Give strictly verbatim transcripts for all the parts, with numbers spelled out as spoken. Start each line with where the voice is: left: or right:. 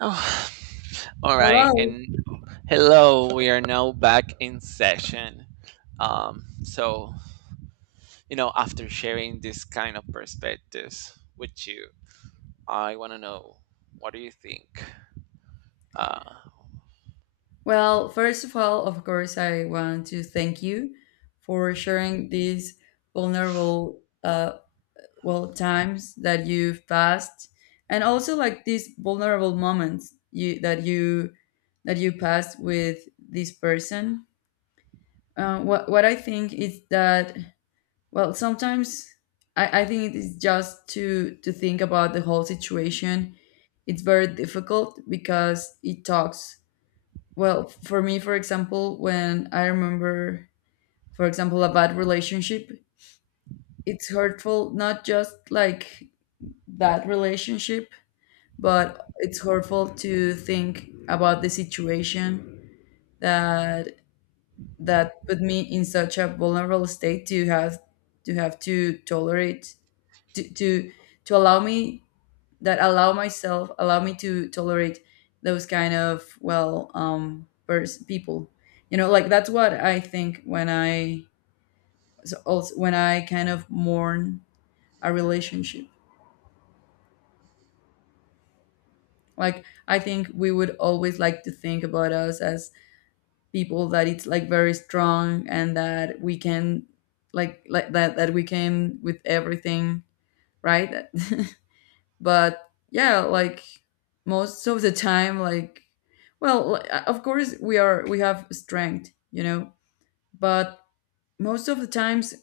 right: Oh, all right.
left: Hello.
right: And hello, we are now back in session. Um, so, you know, After sharing this kind of perspectives with you, I want to know what do you think? Uh,
left: Well, first of all, of course, I want to thank you for sharing these vulnerable, uh, well, times that you've passed, and also like these vulnerable moments you that you that you passed with this person. Uh, what what I think is that, well, sometimes I, I think it is just to to think about the whole situation. It's very difficult because it talks. Well, for me, for example, when I remember, for example, a bad relationship, it's hurtful not just like that relationship, but it's hurtful to think about the situation that that put me in such a vulnerable state to have to have to tolerate, to to, to allow me, that allow myself allow me to tolerate those kind of, well, um pers- people. You know, like, that's what I think when I, so also when I kind of mourn a relationship, like I think we would always like to think about us as people that it's like very strong and that we can, like like that that we can with everything, right? But yeah, like, most of the time, like, well, li- uh, of course, we are we have strength, you know, but most of the times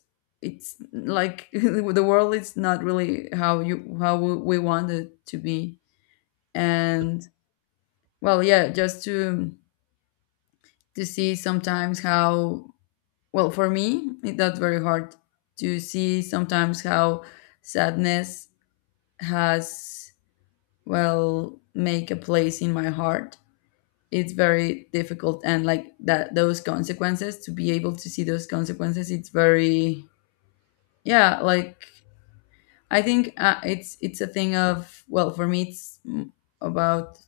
left: it's like the world is not really how you how we we want it to be. And well, yeah, just to to see sometimes how, well for me it, that's very hard, to see sometimes how sadness has, well, make a place in my heart. It's very difficult, and like, that those consequences, to be able to see those consequences, it's very, yeah, like, i think uh, it's it's a thing of, well, for me it's mm, about,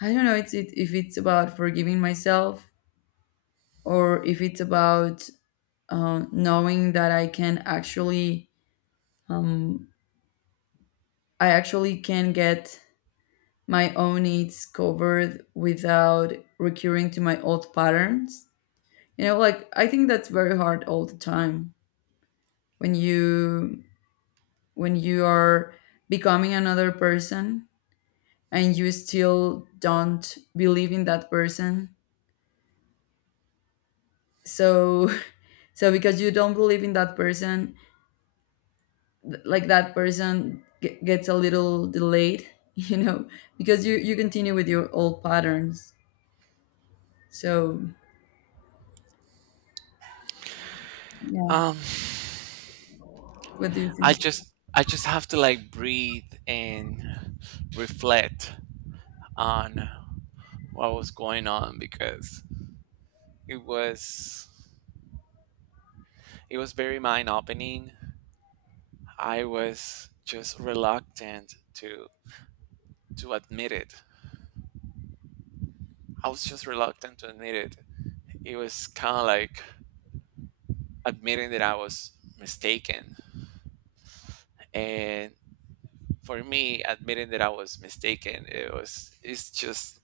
left: I don't know, it's it, if it's about forgiving myself, or if it's about, um, knowing that I can actually, um, I actually can get my own needs covered without recurring to my old patterns. You know, like, I think that's very hard all the time, when you, when you are becoming another person and you still don't believe in that person, so so because you don't believe in that person, th- like, that person g- gets a little delayed. You know, because you you continue with your old patterns. So, yeah,
right: um,
left: what do you
right: I
left: think?
right: just I just have to like breathe and reflect on what was going on because it was it was very mind opening. I was just reluctant to. To admit it. I was just reluctant to admit it. It was kind of like admitting that I was mistaken. And for me, admitting that I was mistaken, it was it's just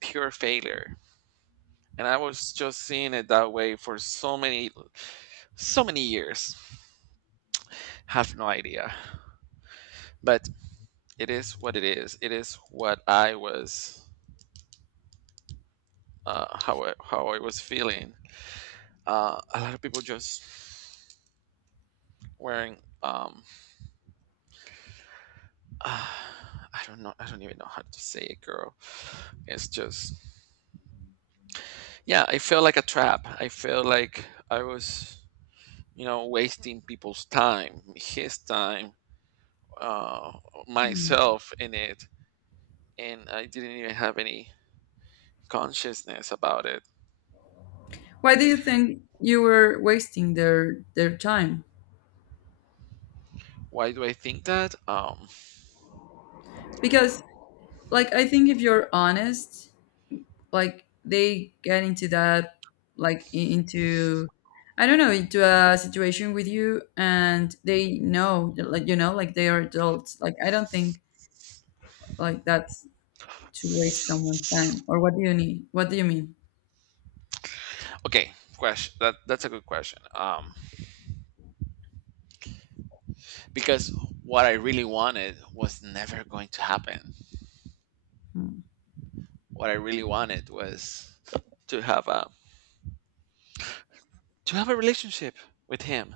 right: pure failure. And I was just seeing it that way for so many so many years. Have no idea. But it is what it is. It is what I was uh, how I, how I was feeling. Uh, a lot of people just wearing um, uh, I don't know. I don't even know how to say it, girl. It's just, yeah, I felt like a trap. I felt like I was, you know, wasting people's time, his time, uh,
left: Hmm.
right: myself in it, and I didn't even have any consciousness about it.
left: Why do you think you were wasting their their time?
right: Why do I think that? Um,
left: Because, like, I think if you're honest, like, they get into that, like, i- into, I don't know, into a situation with you, and they know, like, you know, like they are adults. Like, I don't think like that's to waste someone's time, or what do you need, what do you mean?
right: okay, question. That that's a good question. Um, because what I really wanted was never going to happen.
left: Hmm,
right: What I really wanted was to have a to have a relationship with him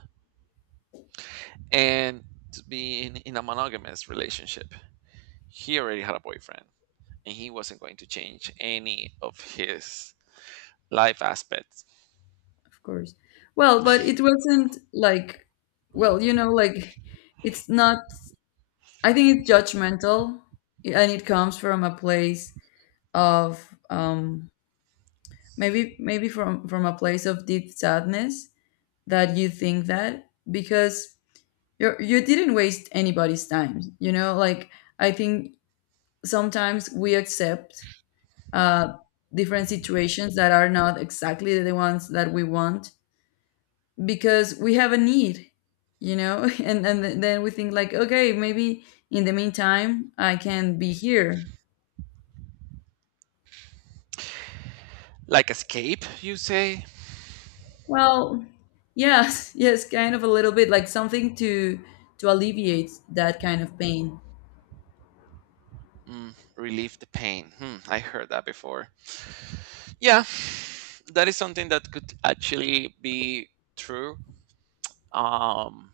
right: and to be in, in a monogamous relationship. He already had a boyfriend and he wasn't going to change any of his life aspects.
left: of course. Well, but it wasn't like, well, you know, like, it's not, I think it's judgmental, and it comes from a place of, um maybe, maybe from from a place of deep sadness, that you think that, because you you didn't waste anybody's time. You know, like, I think sometimes we accept, uh, different situations that are not exactly the ones that we want, because we have a need. You know, and and then we think like, okay, maybe in the meantime I can be here.
right: Like escape, you say?
left: Well, yes, yes, kind of a little bit like something to to alleviate that kind of pain.
right: Mm, relieve the pain. Hmm, I heard that before. Yeah, that is something that could actually be true. Um,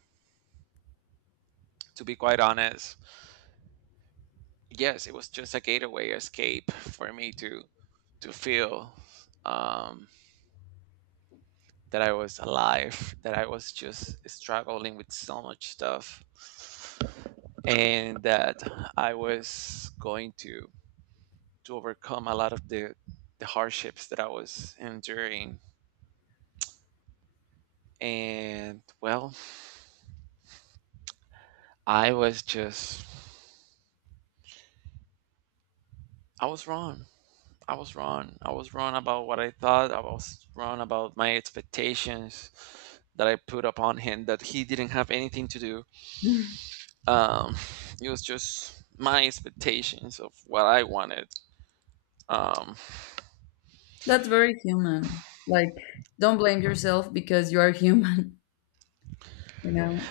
right: to be quite honest, yes, it was just a gateway escape for me to to feel um, that I was alive, that I was just struggling with so much stuff, and that I was going to to overcome a lot of the the hardships that I was enduring. And well, I was just I was wrong. I was wrong. I was wrong about what I thought. I was wrong about my expectations that I put upon him that he didn't have anything to do, um, it was just my expectations of what I wanted. Um,
left: That's very human. Like, don't blame yourself, because you are human, you know?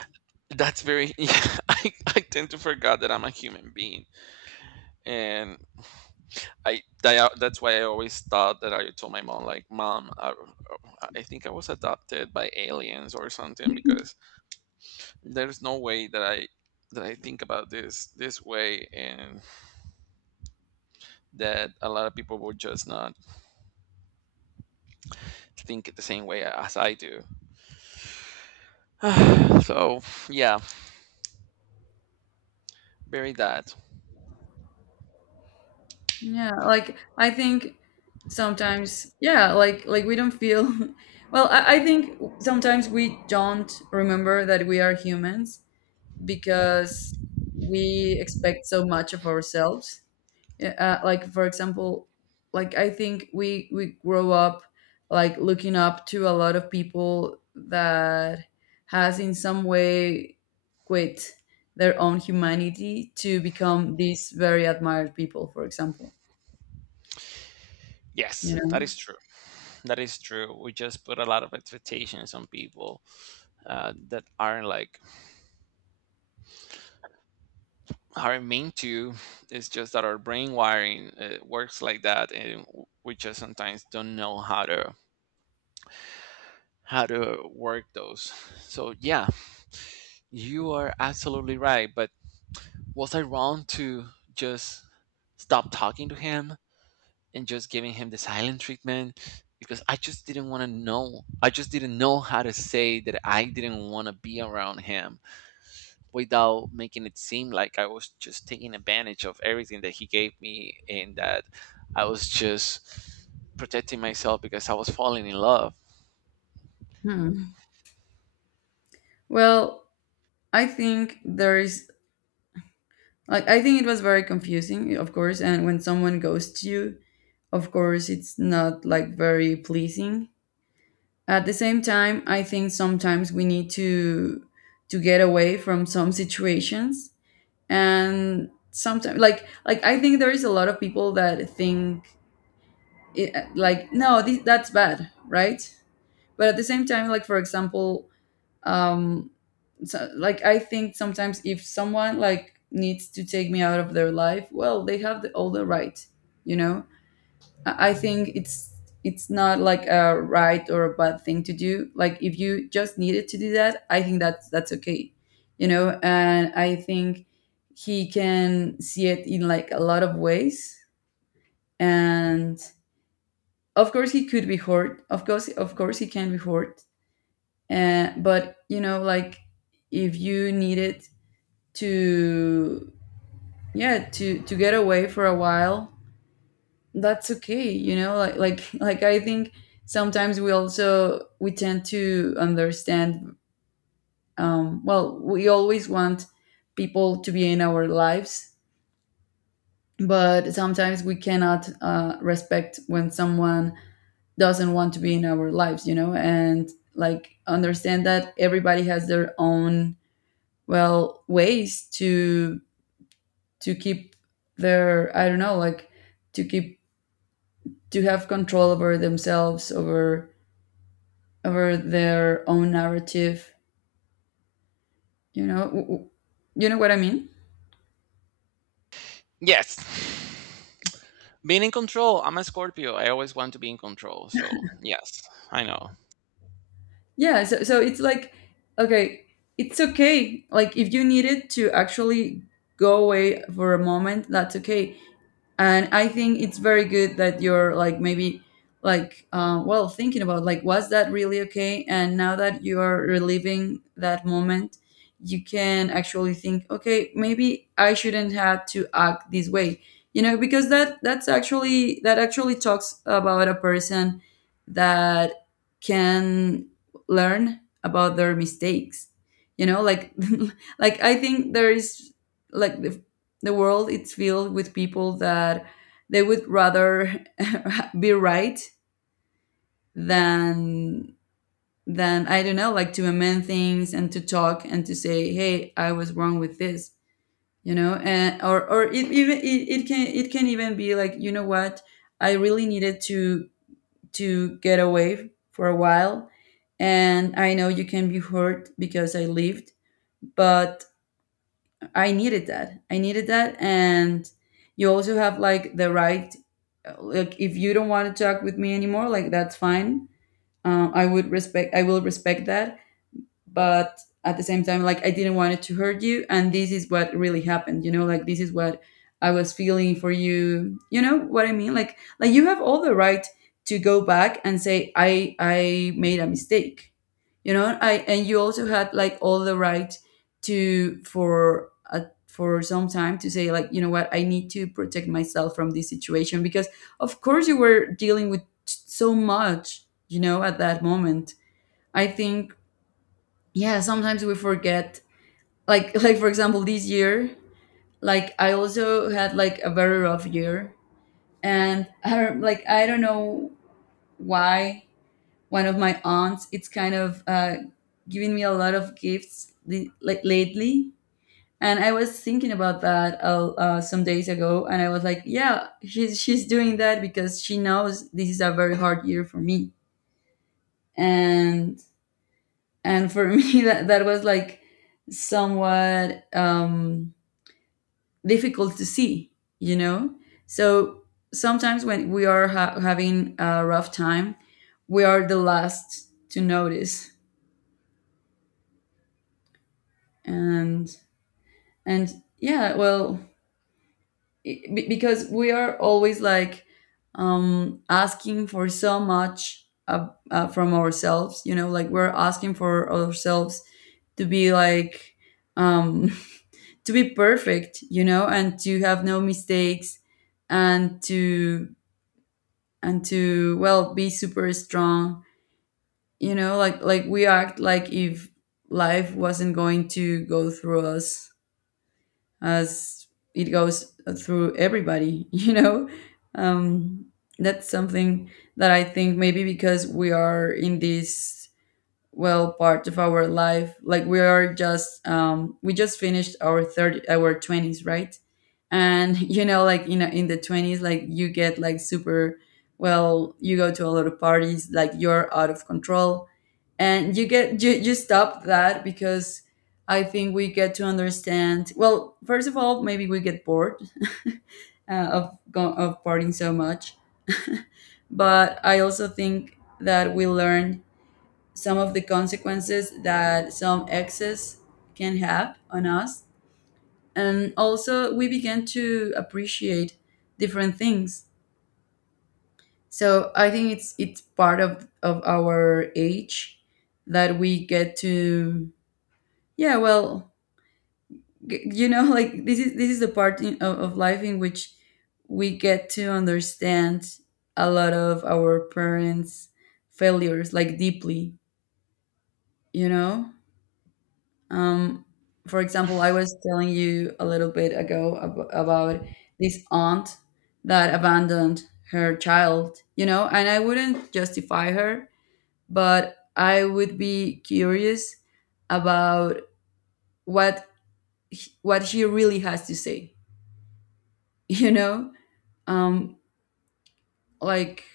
right: that's very. Yeah, I, I tend to forget that I'm a human being, and I that, that's why I always thought that I told my mom like, "Mom, I, I think I was adopted by aliens or something," because there's no way that I that I think about this this way, and that a lot of people would just not think the same way as I do. So yeah, very that.
left: Yeah, like, I think sometimes, yeah, like, like we don't feel. Well, I, I think sometimes we don't remember that we are humans, because we expect so much of ourselves. Yeah, uh, like, for example, like, I think we we grow up like looking up to a lot of people that has in some way quit their own humanity to become these very admired people, for example, you
right: Yes, that
left: know.
right: is true. That is true. We just put a lot of expectations on people uh, that aren't like aren't meant to. It's just that our brain wiring uh, works like that, and w- we just sometimes don't know how to how to work those. So yeah, you are absolutely right. But was I wrong to just stop talking to him? And just giving him the silent treatment because I just didn't want to know. I just didn't know how to say that I didn't want to be around him without making it seem like I was just taking advantage of everything that he gave me and that I was just protecting myself because I was falling in love.
left: Hmm. Well, I think there is, like, I think it was very confusing, of course, and when someone goes to you, of course, it's not like very pleasing. At the same time, I think sometimes we need to to get away from some situations, and sometimes, like, like I think there is a lot of people that think it, like, no, thi- that's bad, right? But at the same time, like, for example, um so, like, I think sometimes if someone like needs to take me out of their life, well, they have the, all the right, you know? I I think it's it's not like a right or a bad thing to do. Like, if you just needed to do that, I think that's that's okay, you know. And I think he can see it in like a lot of ways. And of course, he could be hurt. Of course, of course, he can be hurt. And but, you know, like, if you needed to, yeah, to to get away for a while, that's okay, you know, like like like, I think sometimes we also, we tend to understand, um well, we always want people to be in our lives, but sometimes we cannot, uh, respect when someone doesn't want to be in our lives, you know, and like, understand that everybody has their own, well, ways to to keep their, I don't know, like, to keep, to have control over themselves, over over their own narrative, you know. W- w- you know what I mean?
right: Yes. Being in control. I'm a Scorpio. I always want to be in control. So, yes, I know.
left: Yeah, so, so it's like, okay, it's okay, like, if you needed to actually go away for a moment, that's okay. And I think it's very good that you're like, maybe, like, uh, well, thinking about like, was that really okay, and now that you are reliving that moment, you can actually think, okay, maybe I shouldn't have to act this way. You know, because that, that's actually, that actually talks about a person that can learn about their mistakes, you know, like like, I think there is, like, the world is filled with people that they would rather be right than, than I don't know, like, to amend things, and to talk, and to say, "Hey, I was wrong with this," you know, and or, or it, even it, it can, it can even be like, you know what, I really needed to to get away for a while, and I know you can be hurt because I lived, but I needed that. I needed that, and you also have, like, the right. Like, if you don't want to talk with me anymore, like, that's fine. Uh, I would respect. I will respect that, but at the same time, like, I didn't want it to hurt you, and this is what really happened, you know, like, this is what I was feeling for you. You know what I mean? like like you have all the right to go back and say, i i made a mistake, you know, I and you also had, like, all the right to, for uh, for some time, to say, like, you know what, I need to protect myself from this situation, because of course you were dealing with so much, you know, at that moment. I think, yeah, sometimes we forget, like like, for example, this year, like, I also had like a very rough year, and I don't- like, I don't know why one of my aunts, it's kind of uh giving me a lot of gifts, li- like, lately, and I was thinking about that, uh, uh, some days ago, and I was like, yeah, she's she's doing that because she knows this is a very hard year for me. and and for me, that that was like somewhat, um difficult to see, you know? So, sometimes when we are ha- having a rough time, we are the last to notice. And, and yeah, well, i be- because we are always like, um, asking for so much, uh, uh, from ourselves, you know, like, we're asking for ourselves to be like, um, to be perfect, you know, and to have no mistakes, and to, and to, well, be super strong. You know, like like we act like if life wasn't going to go through us as it goes through everybody. You know, um that's something that I think, maybe because we are in this, well, part of our life, like, we are just, um we just finished our thirty our twenties, right? And you know, like, you know, in the twenties, like, you get like super, well, you go to a lot of parties, like, you're out of control, and you get, you, you stop that, because I think we get to understand, well, first of all, maybe we get bored uh, of go- of partying so much. But I also think that we learn some of the consequences that some excess can have on us. And also, we began to appreciate different things. So I think it's it's part of of our age that we get to, yeah, well, g- you know like this is this is the part in, of, of life in which we get to understand a lot of our parents failures like deeply you know Um, for example, I was telling you a little bit ago ab- about this aunt that abandoned her child, you know, and I wouldn't justify her, but I would be curious about what he- what she really has to say. you know, um, like,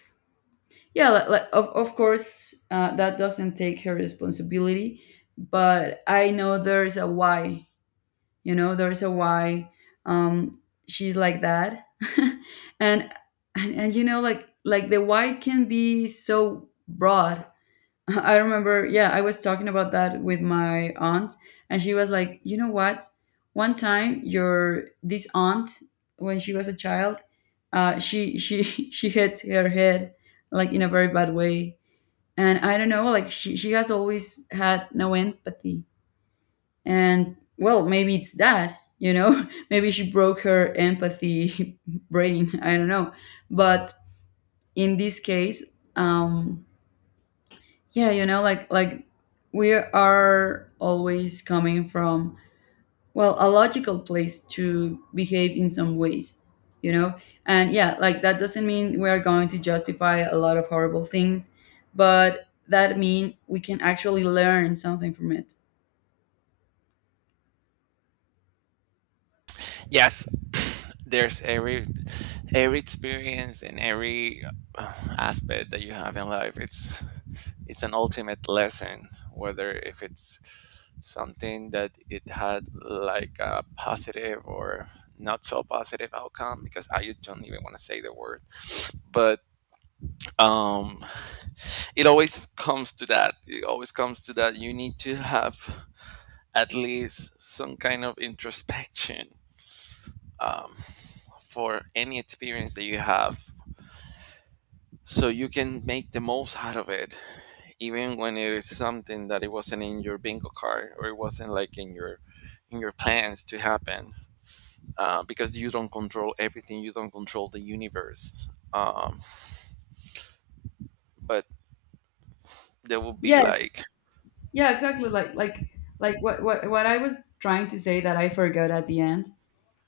left: yeah, li- like, of of course, uh, that doesn't take her responsibility, but I know there's a why you know there's a why, um she's like that. and, and and you know like, like the why can be so broad. I remember, yeah, I was talking about that with my aunt, and she was like, you know what, one time your this aunt, when she was a child, uh she she she hit her head, like, in a very bad way. And I don't know, like, she she has always had no empathy. And, well, maybe it's that, you know maybe she broke her empathy brain, I don't know. But in this case, um yeah, you know like, like we are always coming from, well, a logical place to behave in some ways. You know and, yeah, like, that doesn't mean we are going to justify a lot of horrible things, but that mean we can actually learn something from it.
right: Yes, there's every every experience and every uh, aspect that you have in life. It's it's an ultimate lesson, whether if it's something that it had like a positive or not so positive outcome because I don't even want to say the word, but um, it always comes to that. It always comes to that. You need to have at least some kind of introspection. Um, for any experience that you have so you can make the most out of it even when it is something that it wasn't in your bingo card or it wasn't like in your in your plans to happen, uh, because you don't control everything, you don't control the universe. um, but there will be
left: Yes.
right: like
left: Yeah, exactly. Like like like what what what I was trying to say that I forgot at the end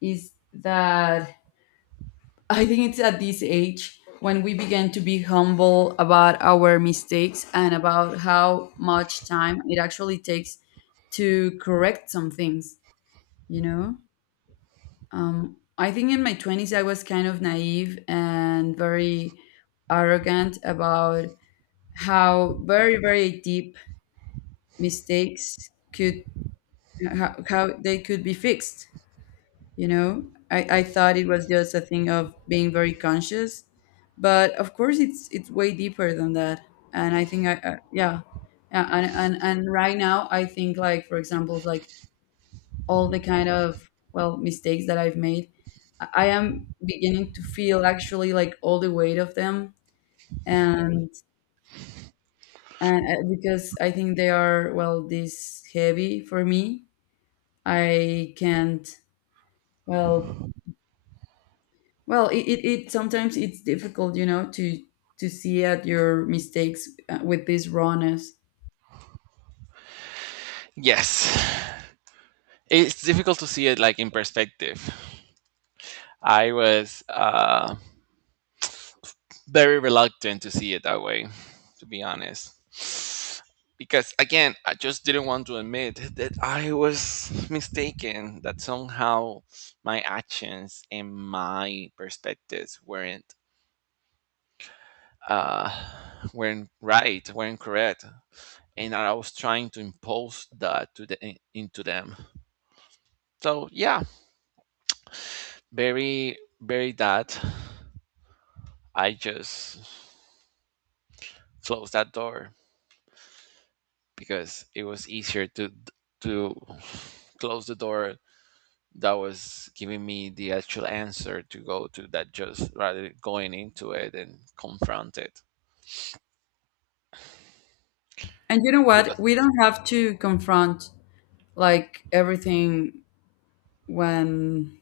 left: is that I think it's at this age when we begin to be humble about our mistakes and about how much time it actually takes to correct some things, you know? Um I think in my twenties I was kind of naive and very arrogant about how very very deep mistakes could, how, how they could be fixed. you know I, I thought it was just a thing of being very conscious, but of course it's it's way deeper than that. And I think I, uh, yeah. Yeah, and, and and right now I think, like, for example, like, all the kind of, well, mistakes that I've made, i I am beginning to feel actually like all the weight of them. And, and uh, because I think they are, well, this heavy for me, I can't, well. Well, it, it, it sometimes it's difficult, you know, to to see at your mistakes, uh, with this rawness.
right: yes, it's difficult to see it like in perspective. I was uh, very reluctant to see it that way, to be honest. Because again, I just didn't want to admit that I was mistaken, that somehow my actions and my perspectives weren't uh weren't right, weren't correct. And I was trying to impose that to the into them. So yeah, very very that. I just closed that door, because it was easier to to close the door that was giving me the actual answer to go to that just rather than going into it and confront it
left: And you know
right: because
left: what? We don't have to confront, like, everything, when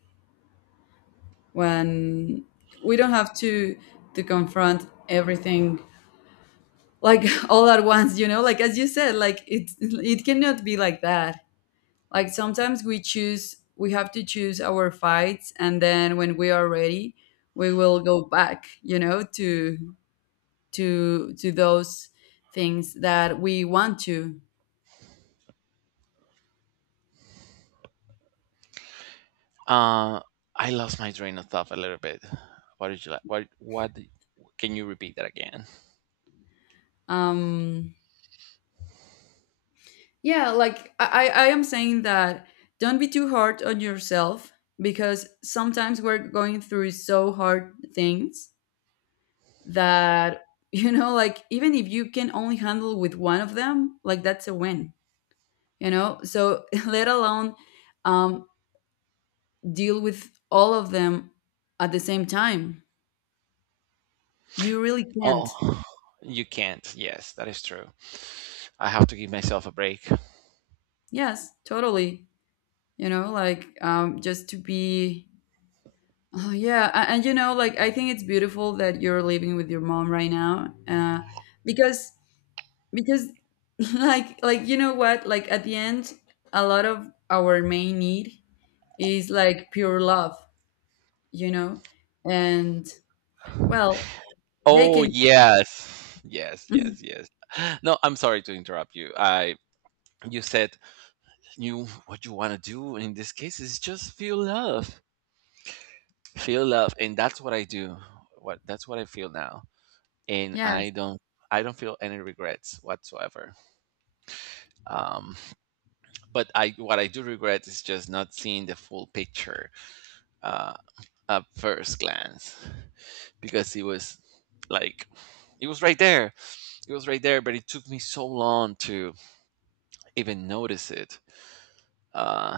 left: when we don't have to to confront everything, like, all at once, you know? Like, as you said, like, it it cannot be like that. Like, sometimes we choose we have to choose our fights, and then when we are ready, we will go back, you know, to to to those things that we want to.
right: uh I lost my train of thought a little bit. What did you like what what did- can you repeat that again?
left: Um, yeah, like, I, I I am saying that don't be too hard on yourself, because sometimes we're going through so hard things that you know, like, even if you can only handle with one of them, like, that's a win, you know? So let alone, um, deal with all of them at the same time. You really
right: Oh,
left: can't.
right: you can't, yes, that is true. I have to give myself a break.
left: Yes, totally. You know, like, um just to be, oh, yeah. A- and you know, like, I think it's beautiful that you're living with your mom right now, uh because because like, like you know what, like, at the end, a lot of our main need is like pure love, you know and, well, they
right: Oh,
left: can.
right: yes, yes, yes, yes. No, I'm sorry to interrupt you. I You said you, what you want to do in this case is just feel love. Feel love, and that's what I do. What That's what I feel now, and I
left: Yes.
right: don't, I don't feel any regrets whatsoever. um but I what I do regret is just not seeing the full picture, uh at first glance, because it was like it was right there. It was right there, but it took me so long to even notice it, uh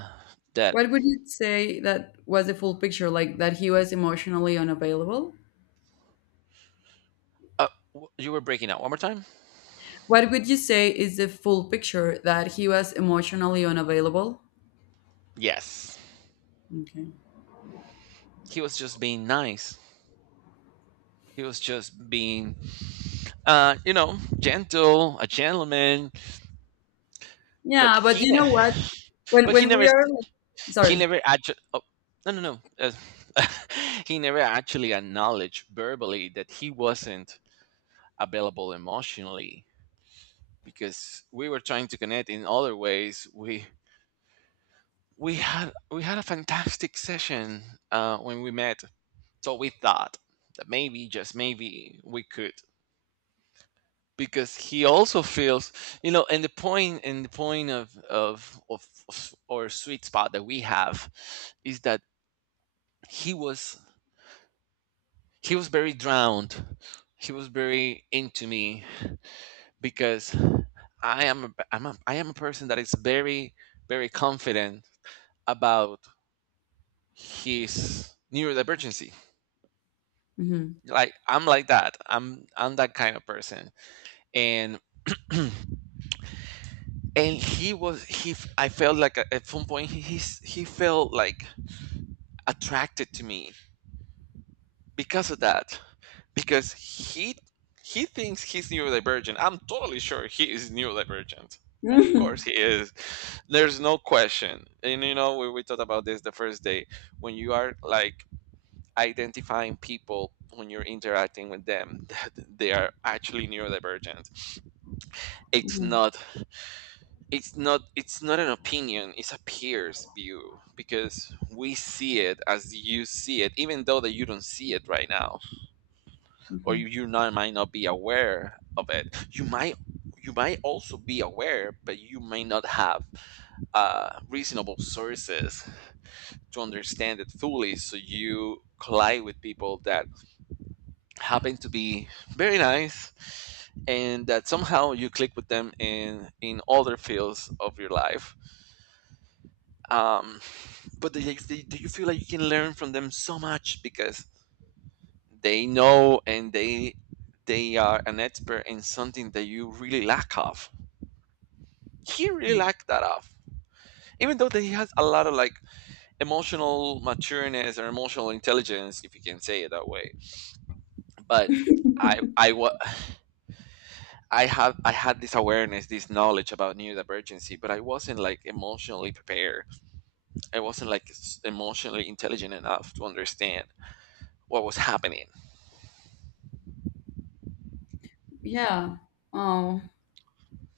right: that
left: What would you say that was the full picture, like, that he was emotionally unavailable?
right: uh, w- you were breaking out one more time.
left: What would you say is the full picture, that he was emotionally unavailable?
right: Yes.
left: Okay.
right: He was just being nice. He was just being, uh, you know, gentle, a gentleman. But
left: Yeah, but
right: he,
left: you know
right: ne-
left: what? When
right: but he
left: when
right: never,
left: we
right: s-
left: are like,
right: he
left: sorry.
right: never actually. Oh, no, no, no. Uh, he never actually acknowledged verbally that he wasn't available emotionally because we were trying to connect in other ways. We we had we had a fantastic session uh, when we met. So we thought that maybe, just maybe, we could because he also feels, you know. And the point and the point of of of, of our sweet spot that we have is that he was he was very drowned. He was very into me because i am a, I'm a, I am a person that is very very confident about his neurodivergency.
left: Hmm.
right: Like I'm like that, i'm i'm that kind of person. And and he was he I felt like at at some point he he's, he felt like attracted to me because of that, because he he thinks he's neurodivergent. I'm totally sure he is neurodivergent. Of course
left: Hmm.
right: he is. There's no question. And you know, we, we talked about this the first day when you are like identifying people when you're interacting with them that they are actually neurodivergent. it's not it's not it's not an opinion, it's a peer's view, because we see it as you see it, even though that you don't see it right now, or
left: Hmm.
right: you, you not, might not be aware of it. You might you might also be aware, but you may not have uh, reasonable sources to understand it fully. So you collide with people that happen to be very nice, and that somehow you click with them in in other fields of your life. Um, but do you, do you feel like you can learn from them so much because they know and they they are an expert in something that you really lack of. He really lacked that of, even though that he has a lot of like emotional matureness or emotional intelligence if you can say it that way. But I I wa- I have I had this awareness, this knowledge about neurodivergency, but I wasn't like emotionally prepared. I wasn't like s- emotionally intelligent enough to understand what was happening.
left: Yeah. Oh.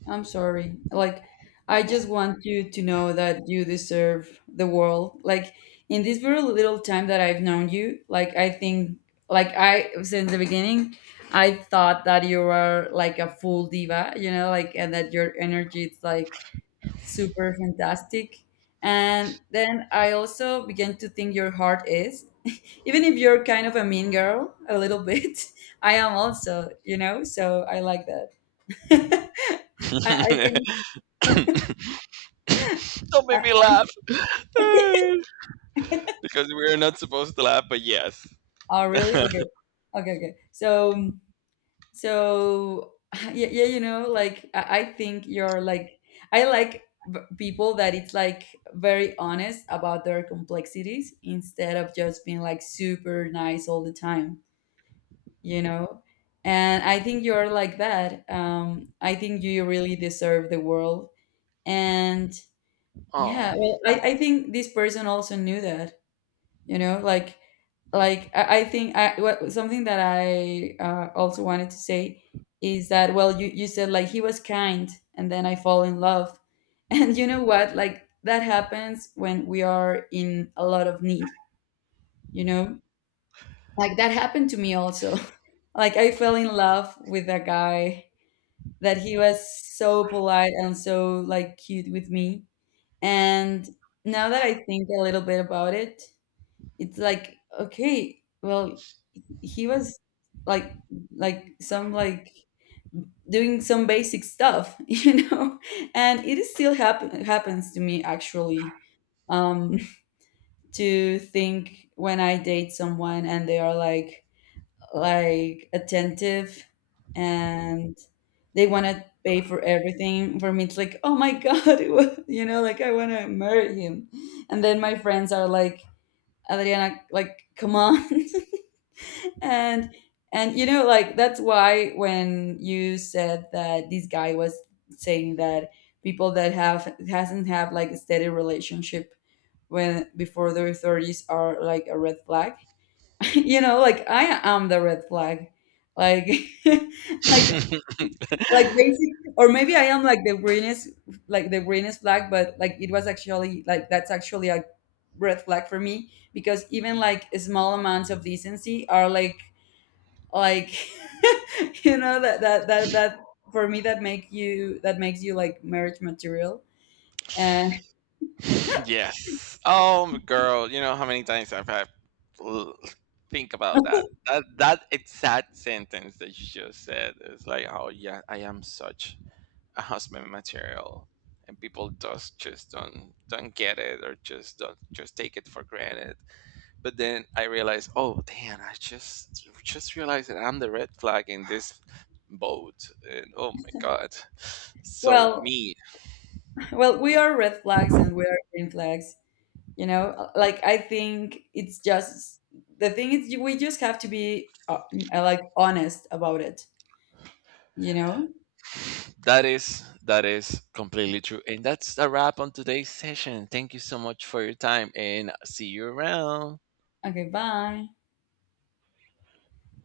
left: I'm sorry. Like, I just want you to know that you deserve the world. Like, in this very little time that I've known you, like, I think, like, I, since the beginning, I thought that you were like a full diva, you know, like, and that your energy is like super fantastic. And then I also began to think your heart is, even if you're kind of a mean girl, a little bit, I am also, you know, so I like that. I, I think
right: Don't
left: I,
right: make me laugh.
left: I,
right: Because we're not supposed to laugh, but yes.
left: oh, really? Okay. Okay, okay. So, so yeah, yeah, you know, like, I, I think you're like, I like v- people that it's like very honest about their complexities instead of just being like super nice all the time, you know? And I think you're like that. Um, I think you really deserve the world. And,
right: Oh,
left: yeah, well, I, I think this person also knew that, you know, like like I, I think I what, something that I uh, also wanted to say is that, well, you you said, like, he was kind and then I fall in love. And you know what, like, that happens when we are in a lot of need, you know? Like, that happened to me also. Like, I fell in love with a guy that he was so polite and so, like, cute with me, and now that I think a little bit about it, it's like, okay, well, he was, like like some like doing some basic stuff. You know? And it is still happen happens to me actually. Um to think when I date someone and they are like like attentive, and they want to pay for everything for me, it's like, oh my god, it was, you know like, I want to marry him. And then my friends are like, Adriana, like, come on. and and you know like, that's why when you said that this guy was saying that people that have hasn't have, like, a steady relationship when before their thirties are like a red flag. You know, like, I am the red flag. Like, like like basic. Or maybe I am like the greenest, like the greenest flag. But, like, it was actually like, that's actually a red flag for me, because even like small amounts of decency are like, like you know, that that that that for me that make you that makes you like marriage material. And
right: yes. Oh, girl, you know how many times I've had l- think about that. That that exact sentence that you just said is like, oh yeah, I am such a husband material, and people just just don't don't get it, or just don't just take it for granted. But then I realized, oh damn, I just just realized that I'm the red flag in this boat. And oh my god. So
left: well,
right: me,
left: well we are red flags and we are green flags. You know, like, I think it's just, the thing is, you- we just have to be, uh, like, honest about it you know
right: that is that is completely true. And that's a wrap on today's session. Thank you so much for your time and see you around.
left: okay, bye.